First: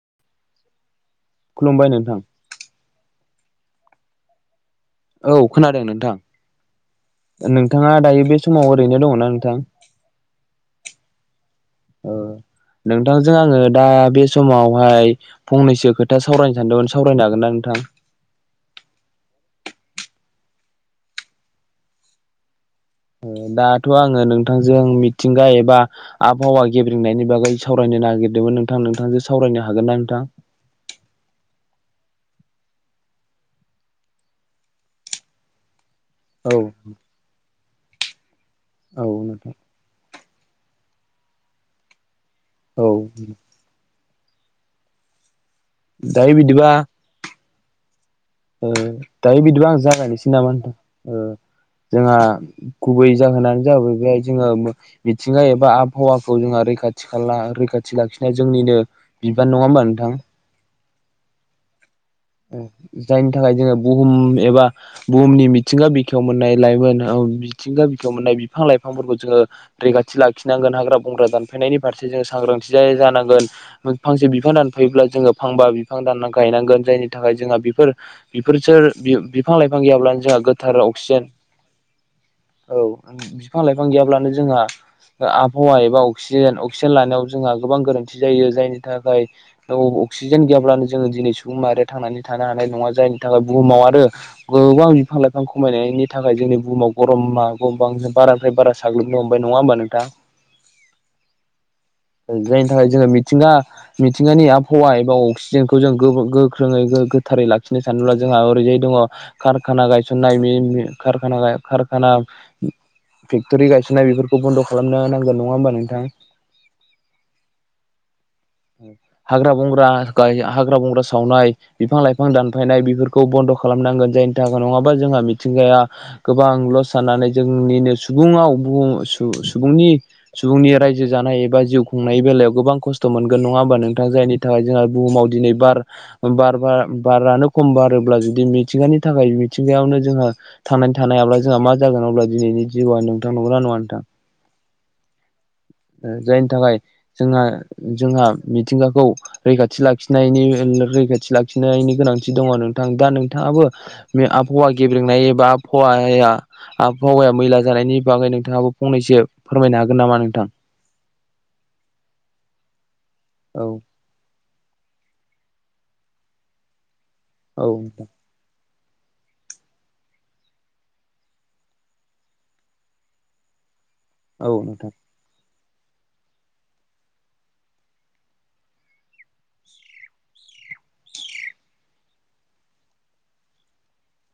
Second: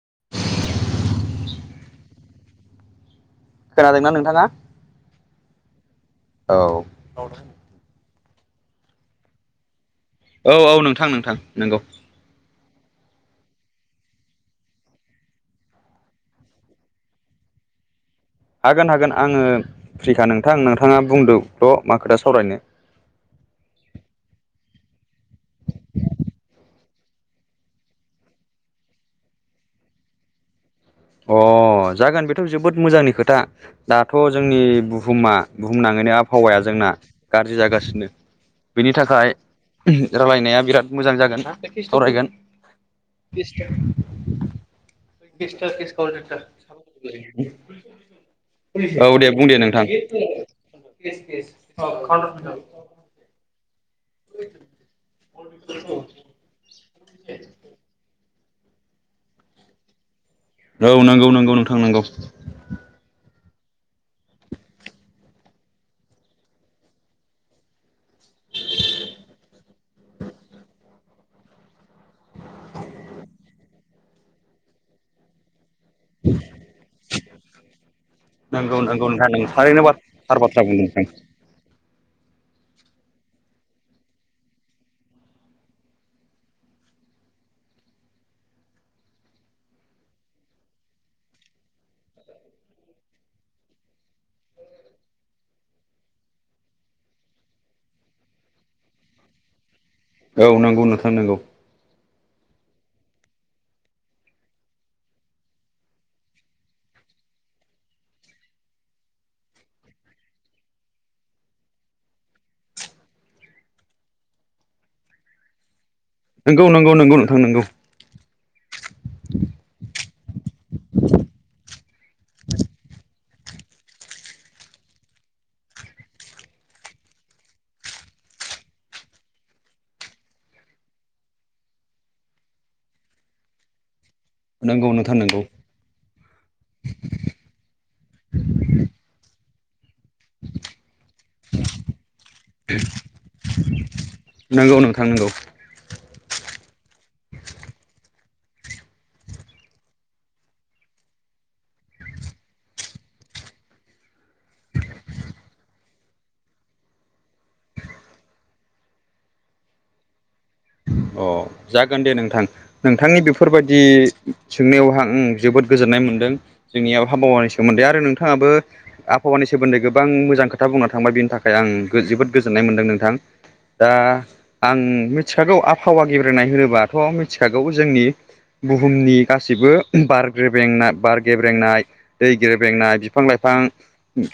[inaudible] खुलुमबाय नोंथां खोनादोंना नोंथाङा औ खोनादों नोंथां औ नोंथाङा दायो बे समाव ओरैनो दङना नोंथां औ औ नोंथां नोंथां नंगौ ओ नोंथांजों आङो दा बे समावहाय फंनैसो खोथा सावरायनो सानदोंमोन सावरायनो हागोन ना नोंथां [inaudible] हागोन हागोन आङो फ्रिखा नोंथां नोंथाङा बुंदोंल' मा खोथा सावरायनो दाथ' आङो नोंथांजों मिथिंगा एबा आबहावा गेब्रेंनायनि बागै सावरायनो नायगिरदोंमोन नोंथां नोंथांजों सावरायनो हागोनना नोंथां अह जागोन बेथ' जोबोद मोजांनि खोथा दाथ' जोंनि बुहुमा बु बुहुमनाङैनो औ आबहावाया जोंना गाज्रि जागासिनो बेनि औ थाखाय नोंथां रायलायनाया बिराद मोजां जागोन सावरायगोन औ दायो बिदिबा [unintelligible] ओ औ दे दायो बुं दे बिदिबा आं नोंथां जागायनोसै नामा नोंथां जोंहा गुबै जाहोना जाहैबाय जोङो मिथिंगा एबा आबहावाखौ जों रैखाथि खाला रैखाथि लाखि जोंनिनो बिबान नङा होमबा नोंथां? औ नंगौ नंगौ नोंथां नंगौ जायनि थाखाय जोङो बुहुम एबा बुहुमनि मिथिंगा बिखायाव मोननाय लाइमोन औ मिथिंगा बिखायाव मोननाय बिफां-लाइफां जोङो रैखाथि लाखिनांगोन हाग्रा बंग्रा दानफायनायनि फारसे जोङो सांग्रांथि जानांगोन। फांसे बिफां दानफायोब्ला जोङो फांबा बि फां दानना गायनांगोन जायनि थाखाय जोंहा बेफोर नंगौ बेफोरसो नंगौ नोंथां नों बि-बिफां लाइफां थारैनो बा गैयाब्लानो थार जोंहा बाथ्रा गोथार बुंदों नोंथां अक्सिजेन औ बि-बिफां लाइफां गैयाब्लानो जोंहा ओ आबहावा एबा अक्सिजेन अक्सिजेन लानायाव जोंहा गोबां गोरोन्थि जायो जायनि थाखाय अ अक्सिजेन गैयाब्लानो जोङो दिनै सुबुं माहारिया थांनानै थानो हानाय नङा जायनि थाखाय बुहुमाव आरो गोबां बिफां लाइफां खमायनायनि थाखाय जोंनि बुहुमाव गरमा [unintelligible] बारानिफ्राय बारा साग्लोबनो हमबाय नङा होमबा नोंथां? औ नंगौ नोंथां नंगौ जायनि थाखाय जोङो मिथिंगा मिथिंगानि आबहावा एबा अक्सिजेनखौ जों गो गो ख्रोङै गो-गोथारै लाखिनो सानोब्ला जोंहा ओरैजाय दङ' कारखाना गायसननाय [unintelligible] कारखाना गा कारखाना फेक्ट'रि गायसननाय बेफोरखौ बन्द' खालामनो नांगोन नङा होमबा नोंथां? [inaudible] नंगौ नंगौ नंगौ नोंथां नंगौ हाग्रा बंग्रा गाय हाग्रा बंग्रा बिफां-लाइफां दानफायनाय बेफोरखौ बन्द' खालामनांगोन जायनि थाखाय नङाबा जोंहा मिथिंगाया गोबां लस जानानै जोंनिनो सुबुंआव बुं सु-सुबुंनि सुबुंनि रायजो जानाय एबा बा जिउ खुंनायनि बेलायाव गोबां खस्थ' मोनगोन नङा होमबा नोंथां जायनि थाखाय जोंहा नंगौ नोंथां बुहुमाव नंगौ दिनै बार बार बार बारानो खम बारोब्ला जुदि मिथिंगानि थाखाय मिथिंगायावनो जोंहा थांनानै थानायाब्ला जोंहा मा जागोन अब्ला दिनैनि जिउआ नोंथां नंगौना नङा नोंथां? नोंगौ नोंथां नोंगौ [inaudible] जायनि थाखाय जोंहा जोंहा मिथिंगाखौ रैखाथि लाखिनायनि रैखाथि लाखिनायनि गोनांथि दङ' नोंथां दा नोंथाङाबो बे आबहावा गेब्रेंनाय एबा आबहावा हाया आबहावाया मैला जानायनि बागै नोंथाङाबो फंनैसो फोरमायनो हागोन नामा नोंथां? अ जागोन दे नोंथां नोंथांनि औ बेफोरबायदि सोंनायावहा आं जोबोद गोजोननाय मोनदों जोंनियाव आबहावानि औ सोमोन्दै आरो नोंथां नोंथाङाबो आबहावानि सोमोन्दै गोबां मोजां खोथा बुंना थांबाय बिनि थाखाय आं जोबोद गोजोननाय मोनदों नोंथां। दा औ आं नोंथां मिथिखागौ आबहावा गेब्रेंनाय होनोबाथ' मिथिखागौ जोंनि बुहुमनि गासिबो बार गेब्रेंनाय बार गेब्रेंनाय दै गेब्रेंनाय बिफां लाइफ फां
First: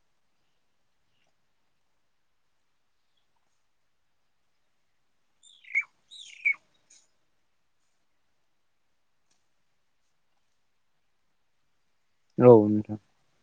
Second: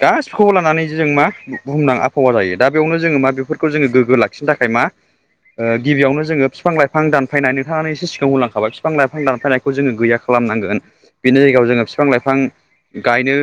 गासिखौबो लानानै जों मा बुंनां आबहावा जायो दा बेयावनो जोङो मा बेफोरखौ जों गोग गो लाखिनो थाखाय मा ओ गिबियावनो जोङो फिफां-लाइफां दानफायनाय नोंथाङानो एसे सिगाङाव बुंलांखाबाय बिफां लाइफां दानफायनायखौ जोङो गैया खालामनांगोन बिनि जायगायाव जोङो फिफां लाइफां औ नोंथां गायनो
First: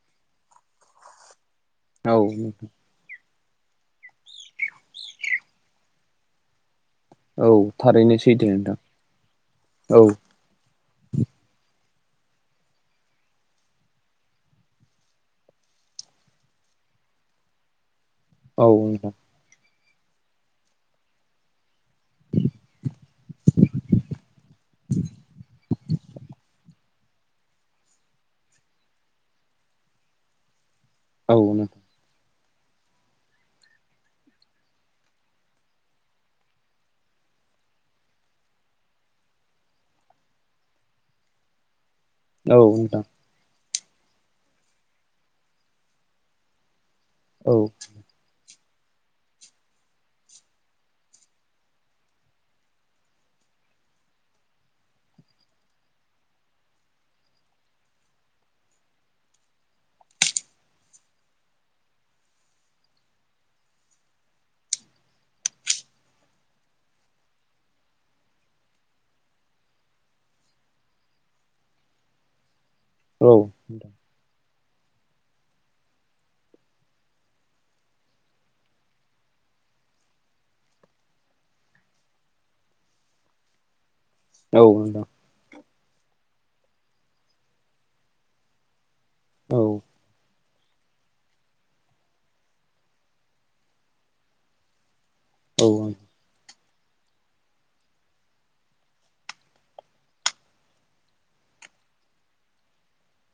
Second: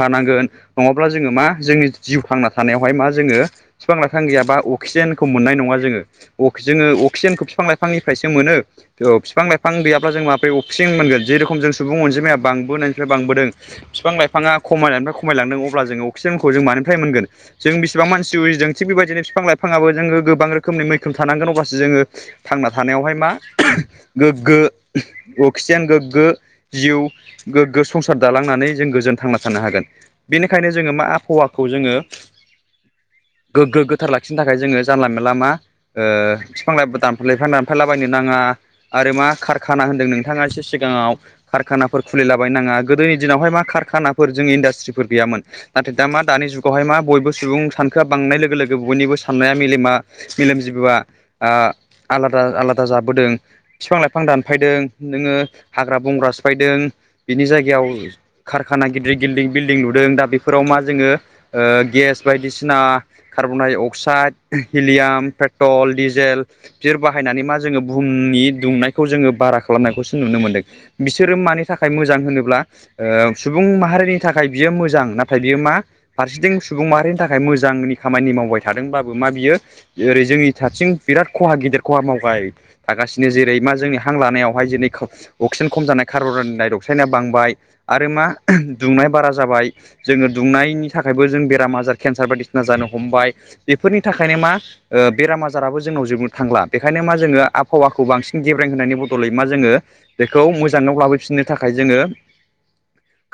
हानांगोन नङाब्ला जोङो मा जोंनि औ जिउ थांना नोंथां थानायावहाय मा जोङो फिफां-लाइफां गैयाबा अक्सिजेनखौ मोननाय नङा जोङो अक जोङो क्सिजेनखौ औ थारैनो फिफां-लाइफांनिफ्रायसो सैथो मोनो नोंथां फिफां-लाइफां औ गैयाब्ला जों माबोरै अक्सिजेन मोनगोन जेरखम जों सुबुं अनजिमाया बांबोनायनिफ्राय बांबोदों फिफां लाइफाङा खमायनायनिफ्राय खमायलांदों अब्ला जोङो अक्सिजेनखौ जों मानो फ्राय मोनगोन जों बेस बां मानसि औ उजिदों थिग नोंथां औ नोंथां बेबायदिनो बिफां लाइफाङाबो गोबां रोखोमनि मैखोमा थानांगोन अब्लासो जोङो थांना थानायावहाय मा गोग्गो अक्सिजेन गोग्गो जिउ गोग्गो संसार दालांनानै जों गो गोजोन थांना थानो हागोन बेनिखायनो जोङो मा औ नोंथां औ नोंथां औ आबहावाखौ नोंथां जोङो गोग्गो गोथार लाखिनो थाखाय जोङो जानला मेला मा ओ बिफां-लाइफ [unintelligible] दानफायलाबायनो नाङा आरो मा कारखाना होनदों नोंथाङा इसे सिगाङाव खाराना फोर औ खुलिलाबायनाङा औ गोदोनि दिनावहाय मा खार खानाफोर जों इडास्ट्रि फोर गैयोन। नाथाय दा मा दानि जुगावहाय मा बयबो सुबुं सानखोआ बांनाय लोगो-लोगो बयनिबो साननाया मेलेमा-मेलेम जिबोआ आं आलादा-आलादा जाबोदों बिफां-लाइफां दानफायदों नोङो हाग्रा-बंग्रा सिफायदों बिनि जायगायाव कारखाना गिदिर गिल्डिं-बिल्डिं लुदों दा बेफोराव मा जोङो ओ गेस बायदिसिना carbon dioxide helium petrol diesel फिर बाहायनानै मा जोङो बुहुमनि दुंनायखौ जोङो बारा खालामनायखौसो नुनो मोनदों बिस सोरो मानि थाखाय मोजां होनोब्ला ओ सुबुं माहारिनि थाख खाय बियो मोजां नाथाय बियो मा फारसेथिं सुबुं माहारिनि थाखाय मोजांनि खामानि मावबाय थादोंब्लाबो मा बियो ओरै जोंनि थाथिं बिराद खहा गिदिर खहा मावगाय थागासिनो जेरै मा जोंनि हां लानायावहाय जेरै अक्सिजेन खम जानाय काररोनडाय रक्सायतनिया बांबाय आरो मा दुंनाया बारा जाबाय जोङो दुंनायनि थाखायबो जों बेराम आजार केन्सार बायदिसिना जानो हमबाय बेफोरनि थाखायनो मा ओ बेराम आजाराबो जोंनाव जोबनो थांला। बेखायनो मा जोङो आबहावाखौ बांसिन गेब्रें होनायनि बदलै मा जोङो बेखौ मोजाङाव लाबोफिननो थाखाय जोङो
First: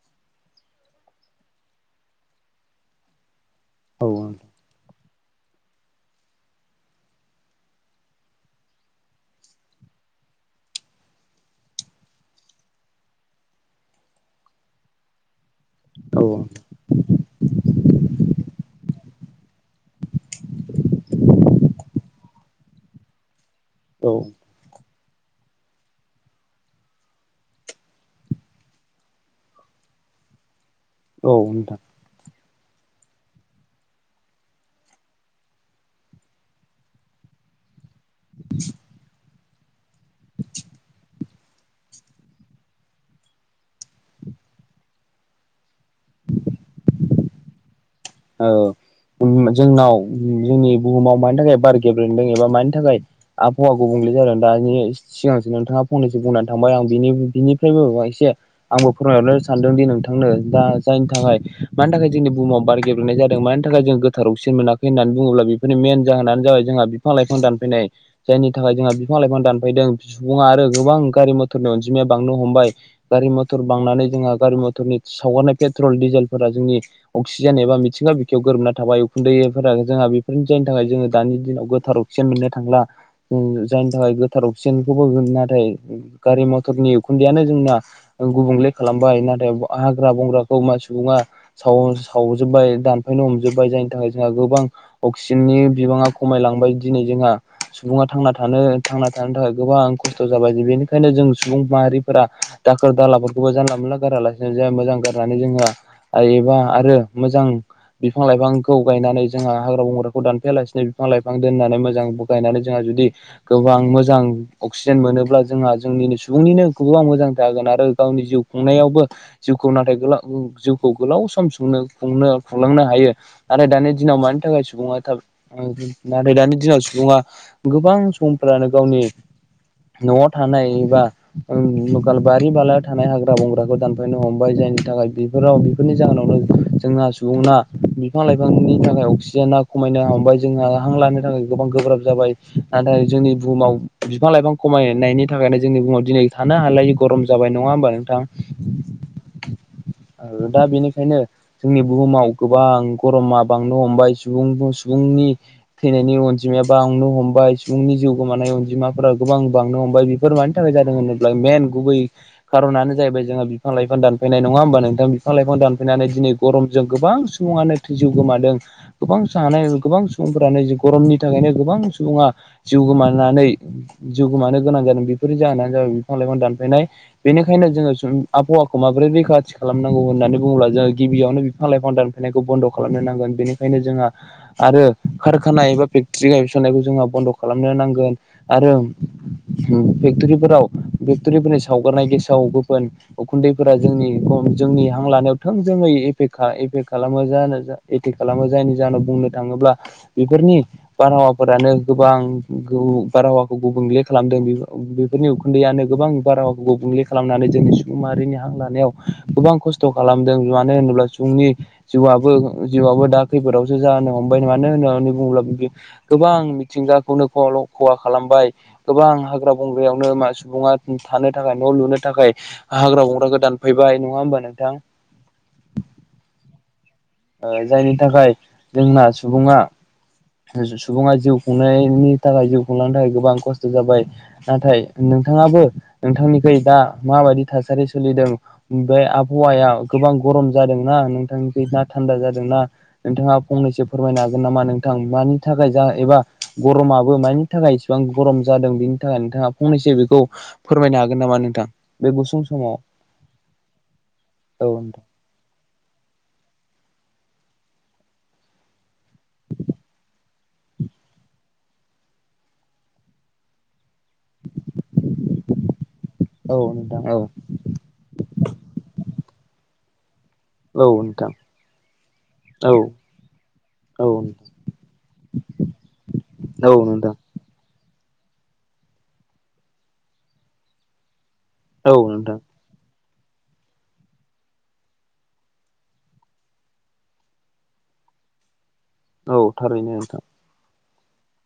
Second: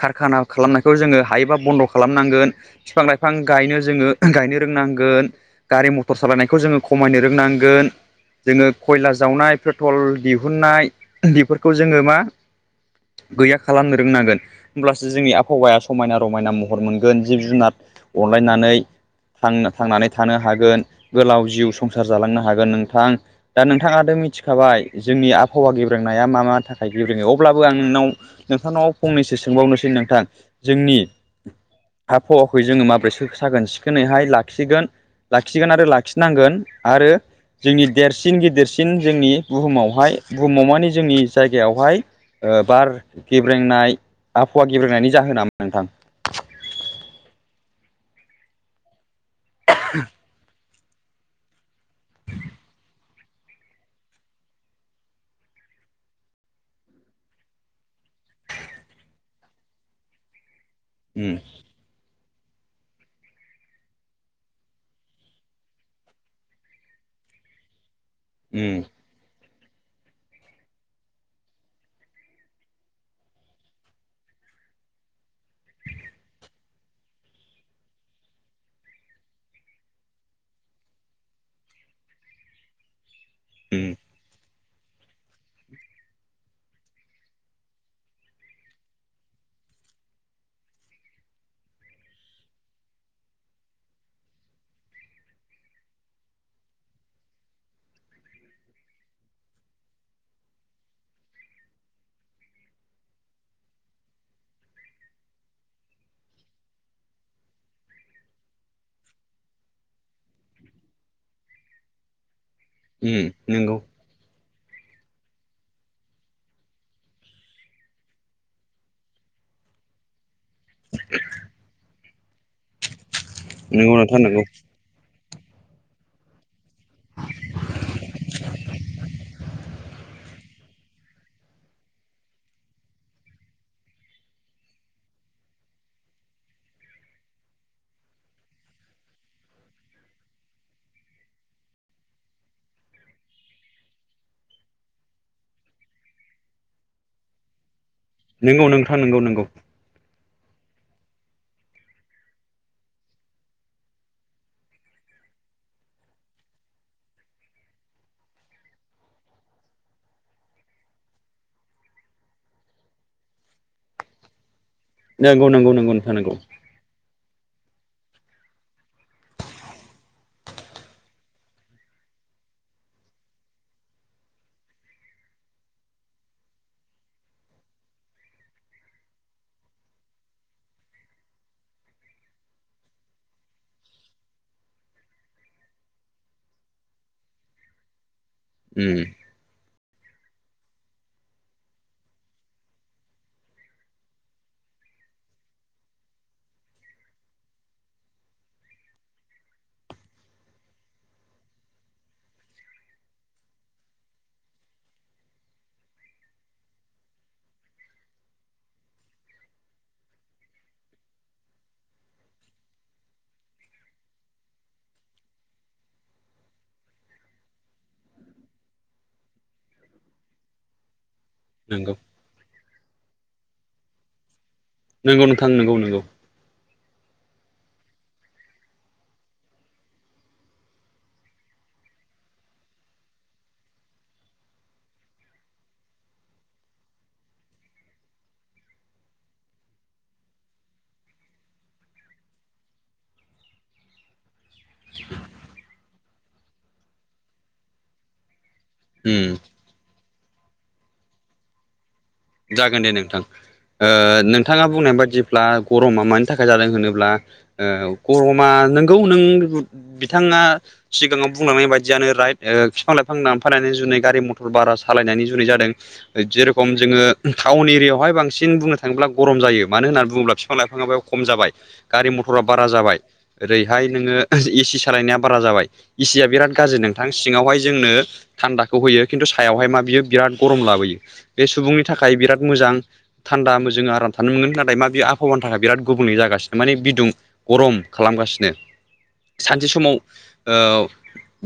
कारखाना खालामनायखौ जोङो हायोबा बन्द' खालामनांगोन बिफां-लाइफां गायनो जोङो औ गायनो रोंनांगोन गारि मथर सालायनायखौ जोङो खमायनो रोंनांगोन। जोङो खयला जावनाय पेट्रल दिहुननाय बेफोरखौ जोङो मा गैया खालामनो रोंनांगोन होमब्लासो जोंनि आब हावाया समायना-रमायना महर मोनगोन जिब-जुनार अनलायनानै थां थांनानै थानो हागोन गोलाव जिउ संसार जालांनो हागोन नोंथां। दा औ नोंथाङाथ' मिथिखाबाय। जोंनि आबहावा गेब्रोंनाया मा-मा थाखाय गेब्रोङै अब्लाबो आं नोंनाव नोंथांनाव फंनैसो सोंबावनोसै। नोंथां जोंनि‌ औ नोंथां हाब हवाखै जोङो माबोरै सो साखोन-सिखोनैहाय लाखिगोन लाखिगोन आरो लाखिनांगोन आरो जोंनि देरसिन गिदेरसिन जोंनि बुहुमावहाय बुहुमाव माने जोंनि जायगायावहाय ओ बार गेब्रेंनाय आबहावा गेब्रेंनायनि जाहोना मा नोंथां? ओ [unintelligible] जोंनाव जोंनि बुहुमाव मानि थाखाय बार गेब्रेेनदों एबा मानि थाखाय आबहावा गुबुंले जादों दानि सिगांसो नोंथाङा फंनैसो बुंनानै थांबाय आं बिनि बिनिफ्रायबो एसे आंबो फोरमायहरनो सानदों दि नोंथांनो दा जायनि उम थाखाय मानि थाखाय जोंनि बुहुमाव बारगेब नाय जादों मानि थाखाय जों गोथारावसिन मोनाखै होन्नानै बुङोब्ला बेफोरनि मेन जाहोनानो जाबाय जोंहा बिफां-लाइफां दानफायनाय। जायनि थाखाय उम जोंहा बिफां-लाइफां दान फायदों सुबुङा आरो गोबां गारि-मथरनि अनजिमाया बांनो हमबाय गारि मथर बांनानै जोंहा गारि मथरनि सावगारनाय पेट्रल डिजेलफोरा जोंनि अक्सिजेन एबा मित मिथिंगा बिखायाव गोरोबना थाबाय उखुन्दैफोरा जोंहा बेफोरनि जायनि थाखाय जोङो दानि दिनाव गोथार अखजिजेन मोननो थांला। उम जायनि गोथार अख अक्सिजेनखौबो नाथाय गारि मथरनि उखुन्दैयानो जोंना गुबुंले खालामबाय नाथाय हाग्रा बंग्राखौ मा सुबुङा साव-सावजोब्बाय। दानफायनो हमजोबबाय जायनि थाखाय जोंहा गोबां अक्सिजेननि बिबाङा खमायलांबाय दिनै जोंहा सुबुङा थांना थानो थांना थानो थाखाय गोबां खस्थ' जाबाय जे बेनिखायनो जों सुबुं माहारिफोरा दाखो खोर दालाफोरखौबो जानला मोनला गारालासिनो जे मोजां गारनानै जोङो एबा आरो मोजां बिफां-लाइफांखौ गायनानै जोंहा हाग्रा बंग्राखौ दानफायालासिनो बिफां-लाइफां दोननानै मोजां गायनानै जोंहा जुदि उम नंगौ गोबां मोजां अक्सिजेन मोनोब्ला जोंहा जोंनिनो सुबुंनिनो गोबां मोजां जागोन आरो गावनि जिउ खुंनायावबो जिउ खौ नाथाय गोला जिउखौ गोलाव सम सनो खुंनो खुंलांनो हायो आरो दानि नंगौ दिनाव नोंथां मानि नंगौ थाखाय सुबुङा नाथाय दानि दिनाव सु सुबुङा गोबां समफ्रानो गावनि न'आव थानाय एबा बारि बालायाव थानाय हाग्रा बंग्राखौ दानफायनो हमबाय जायनि थाखाय बेफोराव बेफोरनि जाहोनावनो जोंहा सुबुंङा बिफां लाइफांनि थाखाय अक्सिजेना खमायनो हमबाय जोंहा हां लानो थाखाय गोबां गोब्राब जाबाय नाथाय जोंनि बुहुमाव बिफां लाइफां खमायनायनि थाखायनो जोंनि बुहुमाव दिनै थानो हालायै गरम जाबाय नङा होनबा नोंथां नंगौ नोंथां नंगौ नंगौ दा बेनिखायनो जोंनि बुहुमाव गोबां गरमा बांनो हमबाय सुबुं सुबुंनि थैनायनि अनजिमाया बां नो हमबाय सुबुंनि जिउ गोमानाय अनजिमाफोरा गोबां बांनो हमबाय बेफोर मानि थाखाय जादों होनोब्ला मेन गुबुन खारनानो जाहैबाय जोंहा बिफां लाइफां दानफायनाय नङा होमबा नोंथां बिफां लाइफां नंगौ नंगौ दानफायनानै नोंथां दिनै नंगौ गरम गोबां सुबुङानो थै जिउ गोमादों गोबां सानाय गोबां सुबुंफोरानो गरमनि थाखायनो गोबां सुबुङा जिउ गोमानानै जिउ गोमानो गोनां जादों बेफोरनि जाहोनानो जाबाय बिफां लाइफां दानफायनाय बेनिखायनो जोङो आबहावाखौ माबोरै रैखाथि खालामनांगौ होननानै बुङोब्ला जोङो गिबियावनो बिफां लायफां दानफाय नायखौ बन्द' खालामनो नांगोन बेनिखायनो जोंहा आरो खारखाना एबा फेक्टरी गायसन नायखौ जोहा बन्द' खालामनो नांगोन आरो उम फेक्टरिफोराव फेक्ट'रिफोरनि सावगारनाय गेसाव गोफोन उखुन्दैफोरा जोंनि जोंनि हां लानायाव थोंजोङै एफेख खालामो जायनि जाहोनाव बुंनो थाङोब्ला बेफोरनि बार फोरानो गोबां बारहावाखौ गुबुंले खालामदों बेफोरनि उखुन्दैयानो गोबां बारहावाखौ गुबुंले खालामनानै जोंनि सुबुं माहारिनि हां लानायाव गोबां खस्थ' खालामदों मानो होनोब्ला सुबुंनि जिउआबो जिउआबो दा खैफोदावसो जानो हमबाय मानो होननानै बुङोब्ला गोबां मिथिंगाखौनो खहा खालामबाय गोबां हाग्रा बंग्रायावनो सुबुङा थानो थाखाय न' नंगौ लुनो थाखाय हाग्रा बंग्राखौ दानफायबाय नङा होमबा नोंथां नंगौ नोंथां नंगौ नंगौ ओ जायनि थाखाय जोंना सुबुङा सुबुङा जिउ खुंनायनि थाखाय जिउ खुंलांनो थाखाय गोबां खस्थ' जाबाय नाथाय नों नोंथाङाबो नोंथांनिखै दा माबायदि थासारि सोलिदों बे आबहावायाव गोबां गरम जादोंना नोंथांनि ना थान्दा जादोंना नोंथाङा फंनैसो फोरमायनो हागोन नामा नों थां मानि थाखाय जा एबा गरमाबो मानि थाखाय इसेबां गरम जादों बेनि थाखाय उम नोंथाङा फंनैसो बेखौ फोरमायनो हागोन नामा नोंथां? बे गुसुं समाव जागोन दे नोंथां ओ नोंथाङा औ बुंनाय नोंथां बायदिब्ला गरमा मानि थाखाय जादों होनोब्ला ओ गरमा नोंगौ नों बिथाङा सिगाङाव बुंलांनाय बायदियानो राइट बिफां लाइफां दानफायनायनि जुनै गारि मथर बारा सालायनायनि जुनै जादों औ जेरखम नोंथां जोङो टाउन एरियायावहाय बांसिन बुंनो थाङोब्ला गरम जायो मानो होननानै बुङोब्ला बिफां औ औ लाइफाङाब खम नोंथां जाबाय गारि मथरा बारा औ जाबाय ओरैहाय औ नोङो नोंथां ए सि सालायनाया बारा जाबाय इसिया बिराद गाज्रि नोंथां सिङावहाय जोंनो थान्दाखौ होयो खिन्थु सायावहाय मा बियो बिराद गरम लाबोयो बे सुबुं औ थाखाय नोंथां बिराद मोजां थान्दा जों आराम थानो मोनगोन नाथाय मा बे आबहावानि थाखाय बिराद गुबुंयै जागासिनो माने बिदुं गरम खालाम गासिनो औ सानसे थारैनो समाव नोंथां औ ओ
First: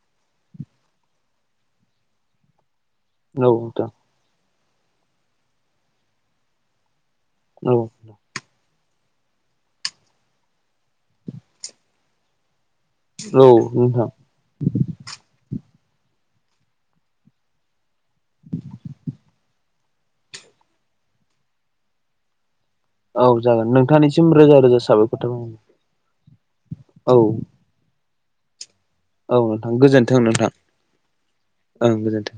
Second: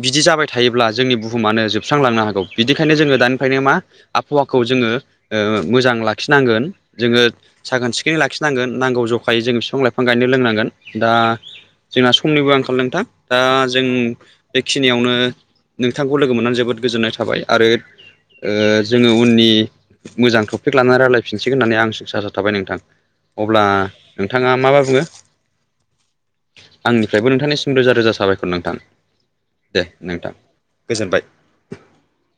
बिदि जाबाय थायोब्ला जोंनि बुहुमानो जोबस्रांलांनो हागौ बिदिखायनो जोङो दानिफ्रायनो मा नोंथां आबहावा खौ जोङो ओ मोजां लाखिनांगोन जोङो औ साखोन सिखोनै लाखिनांगोन नांगौ ज जखायो जोङो बिफां लाइफां गायनो रोंनांगोन दा जोंना समनिबो आंखाल नोंथां दा औ जों नोंथां बेखिनियावनो नोंथांखौ लोगो मोननानै जोबोद गोजोननाय थाबाय आरो ओ जोङो उननि मोजांटपिक लानानै रायलायफिनसिगोन होननानै आं स' थाबाय नोंथां औ अब्ला जागोन नोंथांनिसिम नोंथाङा रोजा रोजा माबा बुंङो साबायखर थाबाय औ आंनिफ्रायबो नोंथांनिसिम रोजा रोजा साबायखर नोंथां औ नोंथां दे गोजोन्थों नोंथां गोजोनबाय ओं गोजोन्थों